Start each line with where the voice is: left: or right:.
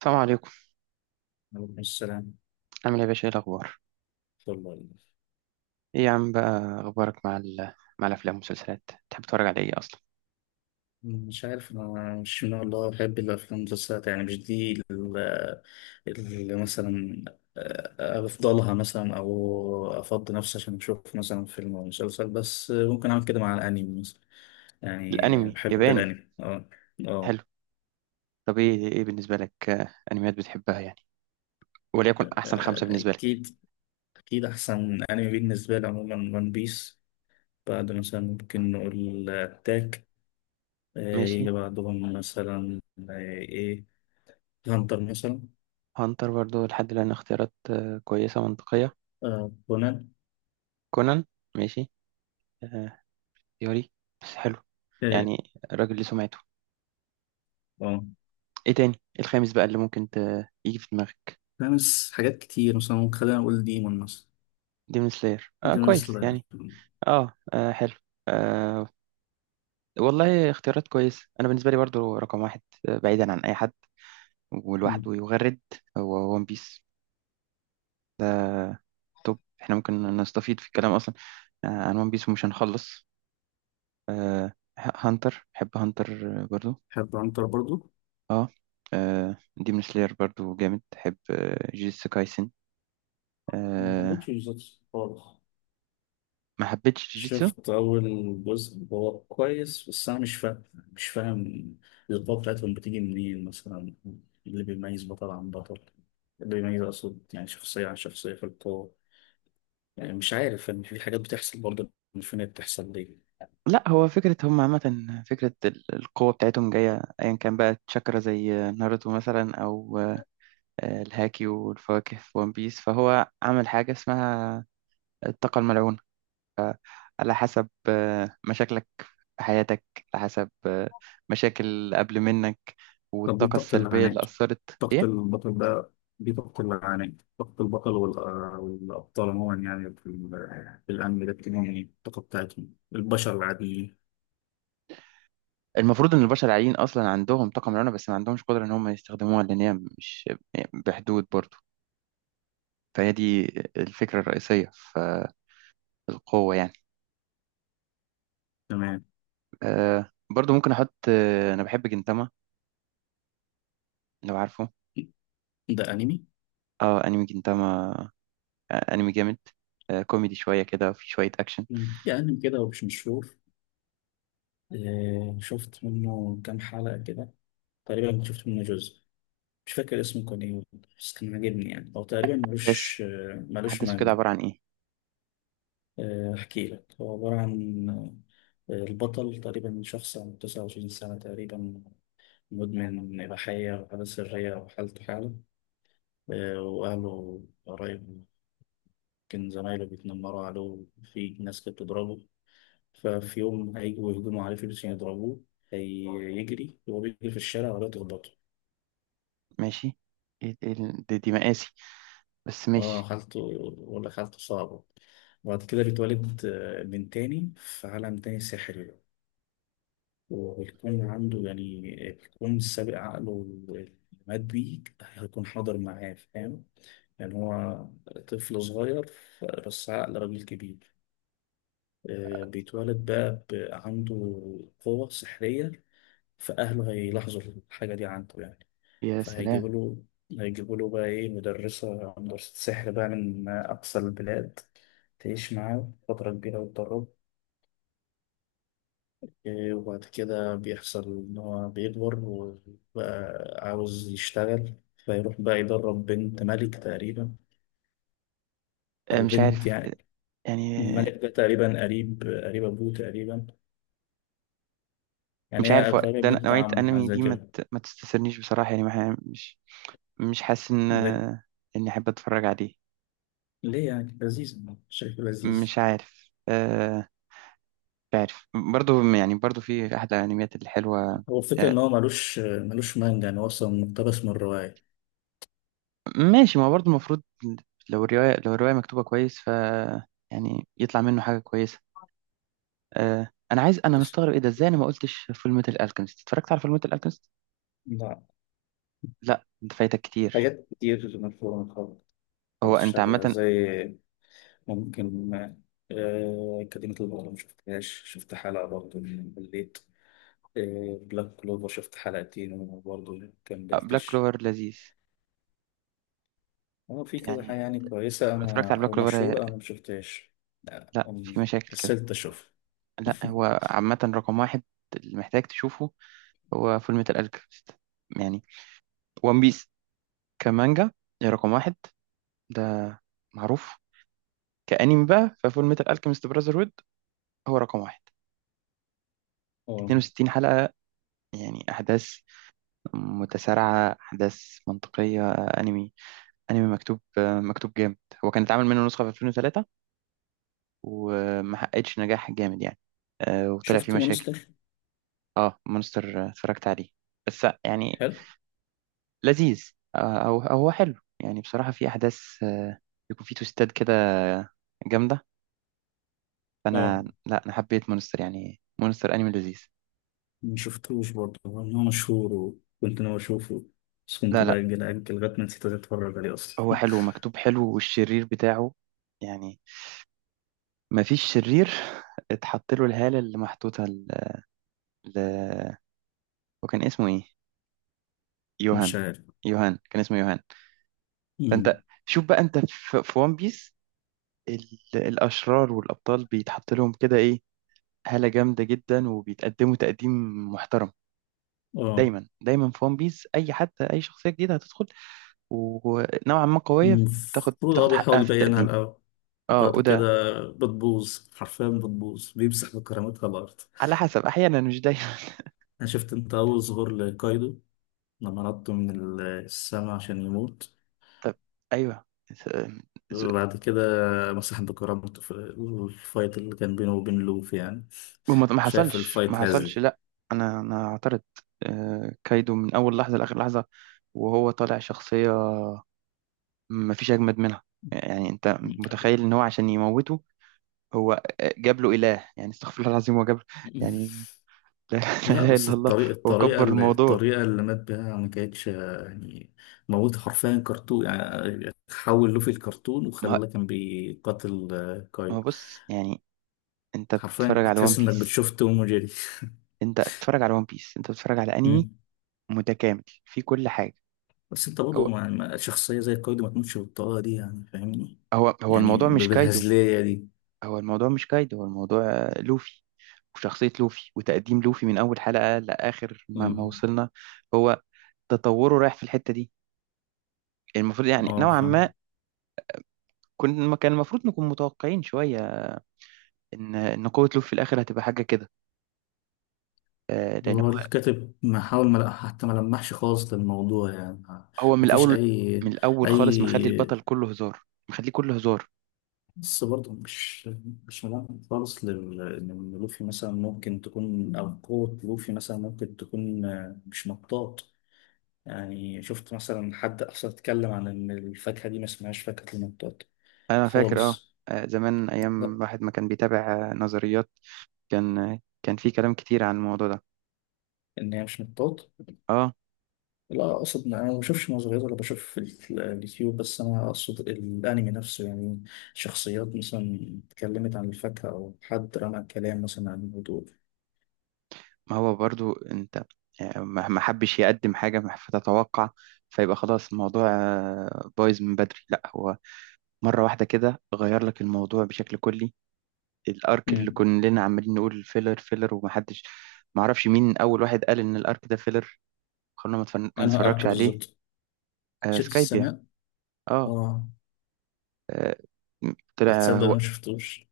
right: السلام عليكم.
left: عليكم السلام.
right: عامل ايه يا باشا؟ ايه الاخبار؟
left: والله
right: ايه يا عم بقى اخبارك مع مع الافلام والمسلسلات؟ تحب تتفرج على ايه اصلا؟
left: مش عارف أنا مش من الله بحب الأفلام المسلسلات، يعني مش دي اللي مثلا أفضلها، مثلا أو أفضي نفسي عشان أشوف مثلا فيلم أو مسلسل، بس ممكن أعمل كده مع الأنمي مثلا. يعني
right: الانمي
left: بحب
right: ياباني.
left: الأنمي، أه. أه.
right: حلو. طب ايه بالنسبه لك، انميات بتحبها يعني؟ وليكن احسن خمسه بالنسبه لك.
left: أكيد. أكيد أحسن أنمي بالنسبة لي عموما ون بيس، بعد مثلا ممكن نقول أتاك،
right: ماشي.
left: يجي بعدهم مثلا آه، إيه، هانتر مثلا.
right: هانتر برضو، لحد الان اختيارات كويسه منطقيه.
left: آه، كونان.
right: كونان. ماشي. آه، يوري؟ بس حلو
left: اه.
right: يعني، الراجل ليه سمعته.
left: آه.
right: ايه تاني؟ إيه الخامس بقى اللي ممكن يجي في دماغك؟
left: فاهمس حاجات كتير، مثلا ممكن خلينا نقول ديمون مثلا.
right: ديمون سلاير، اه
left: ديمون
right: كويس
left: سلاير.
right: يعني. اه، آه حلو. آه، والله اختيارات كويسة. أنا بالنسبة لي برضو رقم واحد، بعيدا عن أي حد
left: مم.
right: ولوحده يغرد، هو ون بيس. ده توب. احنا ممكن نستفيد في الكلام أصلا عن ون بيس ومش هنخلص. آه، هانتر، بحب هانتر برضو.
left: بحب عنتر برضو.
right: اه. ديمون سلاير برضو جامد. بحب جيتسو كايسن.
left: ما حبيتش
right: آه،
left: بالظبط خالص.
right: ما حبيتش جيتسو.
left: شفت أول جزء، هو كويس، بس أنا مش فاهم القوة بتاعتهم بتيجي منين مثلا، اللي بيميز بطل عن بطل، اللي بيميز أقصد يعني شخصية عن شخصية في القوة. يعني مش عارف، يعني في حاجات بتحصل برضه مش فاهم هي بتحصل ليه.
right: لا هو فكرة هم، عامة فكرة القوة بتاعتهم جاية أيا كان بقى تشاكرا، زي ناروتو مثلا، أو الهاكي والفواكه في ون بيس، فهو عمل حاجة اسمها الطاقة الملعونة، على حسب مشاكلك في حياتك، على حسب مشاكل اللي قبل منك
left: طب دي
right: والطاقة
left: طاقة
right: السلبية اللي
left: العناد،
right: أثرت.
left: طاقة
right: إيه.
left: البطل ده؟ دي طاقة العناد طاقة البطل، والأبطال عموما يعني في في الأنمي ده بتكون يعني الطاقة بتاعتهم البشر العاديين.
right: المفروض إن البشر العاديين أصلا عندهم طاقة ملعونة، بس ما عندهمش قدرة إن هم يستخدموها، لأن هي مش يعني بحدود برضو. فهي دي الفكرة الرئيسية في القوة يعني.
left: تمام.
right: أه برضو ممكن أحط، أنا بحب جنتاما لو عارفه.
left: ده أنمي؟
right: اه أنمي جنتاما. انمي جامد، كوميدي شويه كده وفي شويه اكشن.
left: في أنمي كده ومش مشهور، شفت منه كام حلقة كده، تقريبا كنت شفت منه جزء، مش فاكر اسمه كان إيه، بس كان عاجبني، يعني هو تقريبا ملوش،
right: بس
left: ملوش
right: احداثه كده
left: مانجا.
right: عباره عن ايه؟
left: أحكي لك، هو عبارة عن البطل تقريبا شخص عنده 29 سنة تقريبا، مدمن إباحية وحالة سرية، وحالته حالة وأهله قرايبه يمكن زمايله بيتنمروا عليه، في ناس كانت بتضربه. ففي يوم هيجوا يهجموا عليه فلوس عشان يضربوه، هيجري وهو بيجري في الشارع ولا تخبطه.
right: ماشي. إيه دي مقاسي، بس
left: اه،
right: ماشي.
left: حالته، بقول لك حالته صعبة. وبعد كده بيتولد من تاني في عالم تاني سحري، وبيكون عنده يعني بيكون سابق عقله اللي مات بيه هيكون حاضر معاه، فاهم يعني؟ هو طفل صغير، بس عقل راجل كبير. بيتولد بقى عنده قوة سحرية، فأهله هيلاحظوا الحاجة دي عنده يعني.
right: يا سلام.
left: فهيجيبوا له بقى إيه، مدرسة سحر بقى من أقصى البلاد تعيش معاه فترة كبيرة وتدرب. إيه، وبعد كده بيحصل إن هو بيكبر وبقى عاوز يشتغل، فيروح بقى يدرب بنت ملك تقريبا، أو
right: مش
left: بنت
right: عارف
left: يعني،
right: يعني. آه،
left: الملك ده تقريبا قريب أبوه تقريبا، يعني
right: مش
left: هي
right: عارف هو
left: تقريبا
right: ده
left: بنت
right: نوعيه
left: عمه حاجة
right: انمي
left: زي
right: دي،
left: كده.
right: ما تستثيرنيش بصراحه يعني، ما ح- مش حاسس ان
left: ليه؟
right: اني احب اتفرج عليه.
left: ليه يعني؟ لذيذ، شايف لذيذ.
right: مش عارف مش عارف برضه. يعني برضه في احد الانميات الحلوه.
left: هو الفكرة
right: آه،
left: إن هو ملوش مانجا، يعني هو أصلا مقتبس من الرواية.
right: ماشي. ما هو برضه المفروض، لو الروايه مكتوبه كويس ف، يعني يطلع منه حاجة كويسة. آه انا
left: بس-
right: مستغرب ايه ده؟ ازاي انا ما قلتش فول ميتال الكيمست؟ اتفرجت على فول ميتال الكيمست؟
left: لا،
right: لا، انت فايتك كتير.
left: حاجات كتير مفهومة خالص،
right: هو
left: مقتبسش
right: انت
left: عليها
right: عامه.
left: زي، ممكن كلمة البطل ما شفتهاش، شفت حلقة برضه مليت. بلاك كلوفر شفت حلقتين وبرضه
right: بلاك
left: مكملتش.
right: كلوفر لذيذ
left: هو في كذا حاجة
right: يعني.
left: يعني
right: أنت
left: كويسة
right: لو اتفرجت
left: أنا،
right: على بلاك
left: أو
right: كلوفر،
left: مشهورة أنا مشفتهاش. لا
right: لا في
left: أم-
right: مشاكل كده.
left: كسلت أشوف.
right: لا هو عامه رقم واحد اللي محتاج تشوفه هو فول ميتال الكيمست يعني. وان بيس كمانجا هي رقم واحد، ده معروف. كأنمي بقى، ففول ميتال الكيمست براذر هود هو رقم واحد.
left: اه،
right: 62 حلقة يعني، أحداث متسارعة، أحداث منطقية، انمي مكتوب، مكتوب جامد. هو كان اتعمل منه نسخة في 2003 وما حققتش نجاح جامد يعني. وطلع فيه
left: شفت
right: مشاكل.
left: مونستر؟
right: اه مونستر، اتفرجت عليه. بس يعني
left: حلو.
right: لذيذ. أو هو حلو يعني، بصراحة في احداث، بيكون فيه توستات كده جامدة.
left: اه،
right: فانا لا انا حبيت مونستر يعني، مونستر انمي لذيذ.
left: مشفتوش برضه، هو إن هو مشهور وكنت ناوي أشوفه، بس كنت
right: لا، لا،
left: بأجل أجل لغاية ما نسيت أتفرج عليه أصلا.
right: هو حلو، مكتوب حلو، والشرير بتاعه يعني ما فيش شرير. اتحط له الهالة اللي محطوطة ل... وكان اسمه ايه؟
left: مش
right: يوهان.
left: عارف.
right: كان اسمه يوهان.
left: أمم،
right: فانت شوف بقى انت في ون بيس ال... الاشرار والابطال بيتحط لهم كده ايه، هالة جامدة جدا، وبيتقدموا تقديم محترم.
left: اه.
right: دايما دايما في ون بيس اي حد، اي شخصية جديدة هتدخل ونوعا ما قوية، بتاخد
left: المفروض، اه،
right: بتاخد حقها
left: بيحاول
right: في
left: يبينها
right: التقديم.
left: الأول،
right: اه
left: بعد
right: وده
left: كده بتبوظ، حرفيا بتبوظ، بيمسح بكرامتها الأرض.
right: على حسب، احيانا مش دايما.
left: أنا شفت أنت أول ظهور لكايدو، لما نطوا من السما عشان يموت،
right: طب. ايوه. س- س-
left: وبعد كده مسح بكرامته في الفايت اللي كان بينه وبين لوف يعني.
right: وما ما
left: شايف
right: حصلش ما
left: الفايت
right: حصلش
left: هزلي.
right: لا انا اعترض. كايدو من اول لحظه لاخر لحظه، وهو طالع شخصيه مفيش أجمد منها يعني. أنت متخيل إن هو عشان يموته، هو جاب له إله يعني؟ استغفر الله العظيم، هو جاب له يعني. لا، لا
left: لا
right: إله
left: بس
right: إلا الله.
left: الطريقة،
right: هو كبر الموضوع.
left: الطريقة اللي مات بيها ما كانتش يعني موت، حرفيا كرتون يعني، حول لوفي الكرتون
right: ما
left: وخلاه كان بيقاتل
right: ما
left: كايو.
right: بص يعني، أنت
left: حرفيا
right: بتتفرج
left: كنت
right: على ون
left: تحس انك
right: بيس،
left: بتشوف توم وجيري.
right: أنت بتتفرج على ون بيس، أنت بتتفرج على أنمي
left: مم.
right: متكامل في كل حاجة.
left: بس انت برضه
right: هو
left: شخصية زي كايو دي ما تموتش بالطريقة دي، يعني فاهمني؟
right: هو
left: يعني
right: الموضوع مش كايدو،
left: بالهزلية دي.
right: هو الموضوع مش كايدو، هو الموضوع لوفي، وشخصية لوفي وتقديم لوفي من أول حلقة لآخر ما
left: مم.
right: وصلنا. هو تطوره رايح في الحتة دي المفروض، يعني
left: اه
right: نوعا ما
left: فاهم.
right: كان المفروض نكون متوقعين شوية إن قوة لوب في الآخر هتبقى حاجة كده، لأن
left: هو
right: هو.
left: الكاتب محاول ما حتى ما لمحش خالص للموضوع، يعني
right: هو من
left: مفيش
right: الأول من
left: أي،
right: الأول خالص مخلي البطل
left: أي
right: كله هزار، مخليه كله هزار.
left: بس برضه مش، مش ملامح خالص إن لوفي مثلا ممكن تكون، أو قوة لوفي مثلا ممكن تكون مش مطاط. يعني شفت مثلا حد أصلا اتكلم عن إن الفاكهة دي ما اسمهاش فاكهة المطاط
right: أنا فاكر أه.
left: خالص؟
right: زمان، أيام
left: لا،
right: واحد ما كان بيتابع نظريات، كان في كلام كتير عن الموضوع ده.
left: إن هي مش مطاط.
right: أه.
left: لا اقصد إن انا ما بشوفش نظريات ولا بشوف في اليوتيوب، بس انا اقصد الانمي نفسه يعني، شخصيات مثلا اتكلمت عن الفاكهه، او حد رمى كلام مثلا عن الموضوع.
right: ما هو برضو أنت، ما حبش يقدم حاجة فتتوقع، فيبقى خلاص الموضوع بايظ من بدري. لا، هو مرة واحدة كده غير لك الموضوع بشكل كلي. الارك اللي
left: امم.
right: كلنا عمالين نقول فيلر فيلر، ومحدش، معرفش مين اول واحد قال ان الارك ده فيلر، خلونا ما
left: انا ارك
right: نتفرجش عليه.
left: بالظبط شفت
right: سكايبيا.
left: السماء؟
right: اه.
left: اه.
right: آه، طلع
left: هتصدق انا ما
right: هو،
left: شفتوش؟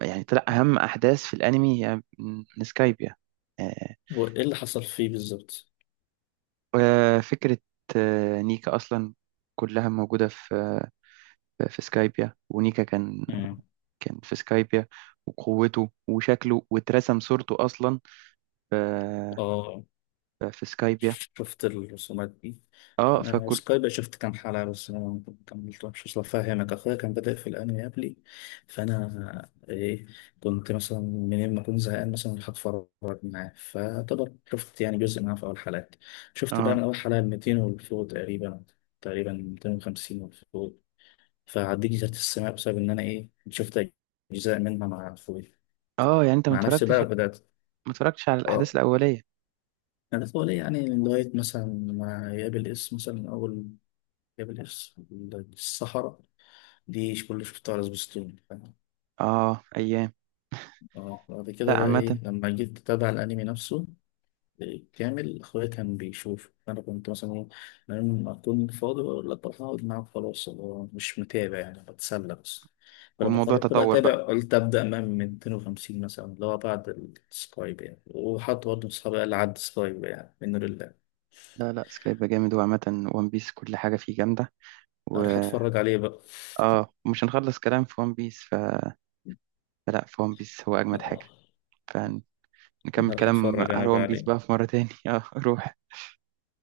right: يعني طلع اهم احداث في الانمي هي من سكايبيا. آه.
left: هو ايه اللي حصل فيه بالظبط؟
right: فكره آه نيكا اصلا، كلها موجوده في في سكايبيا، ونيكا
left: امم.
right: كان في سكايبيا، وقوته وشكله واترسم صورته اصلا في
left: اه.
right: سكايبيا.
left: شفت الرسومات دي.
right: اه فكل.
left: سكاي، شفت كام حلقة بس أنا ما كملتهمش، أصل أفهمك، أخويا كان بادئ في الأنمي قبلي، فأنا إيه، كنت مثلا منين ما أكون زهقان مثلا أروح أتفرج معاه، فطبعا شفت يعني جزء معاه في أول حلقات. شفت بقى
right: اه.
left: من أول حلقة 200 والفوق تقريبا، تقريبا 250 والفوق. فعديت جزيرة السماء بسبب إن أنا إيه، شفت أجزاء منها مع أخويا.
right: اه يعني انت
left: مع نفسي بقى بدأت.
right: ما اتفرجتش على الاحداث
left: آه،
right: الاوليه.
left: أنا طول يعني لغاية مثلا ما يقابل اسم مثلا أول جبل، الصحراء دي مش كل اللي شفتها على سبيستون.
right: اه ايام.
left: اه بعد
right: لا
left: كده بقى ايه،
right: عامه،
left: لما جيت اتابع الانمي نفسه كامل، اخويا كان بيشوف، انا كنت مثلا ايه، لما اكون فاضي بقول لك بروح اقعد معاك، خلاص هو مش متابع يعني، بتسلى بس. فلما
right: والموضوع
left: قررت بقى
right: تطور بقى.
left: اتابع، قلت ابدا من 250 مثلا، اللي هو بعد السكايب يعني. وحد برضه من اصحابي قال لي عد سكايب يعني من لله،
right: لا، لا، سكايب جامد، وعامه وان بيس كل حاجه فيه جامده، و
left: اروح اتفرج عليه بقى.
right: اه مش هنخلص كلام في وان بيس فلا، في وان بيس هو اجمد حاجه،
left: آه،
right: فنكمل
left: هروح
right: كلام
left: اتفرج انا
right: على
left: بقى
right: وان بيس بقى
left: عليه.
right: في مره تاني. اه روح.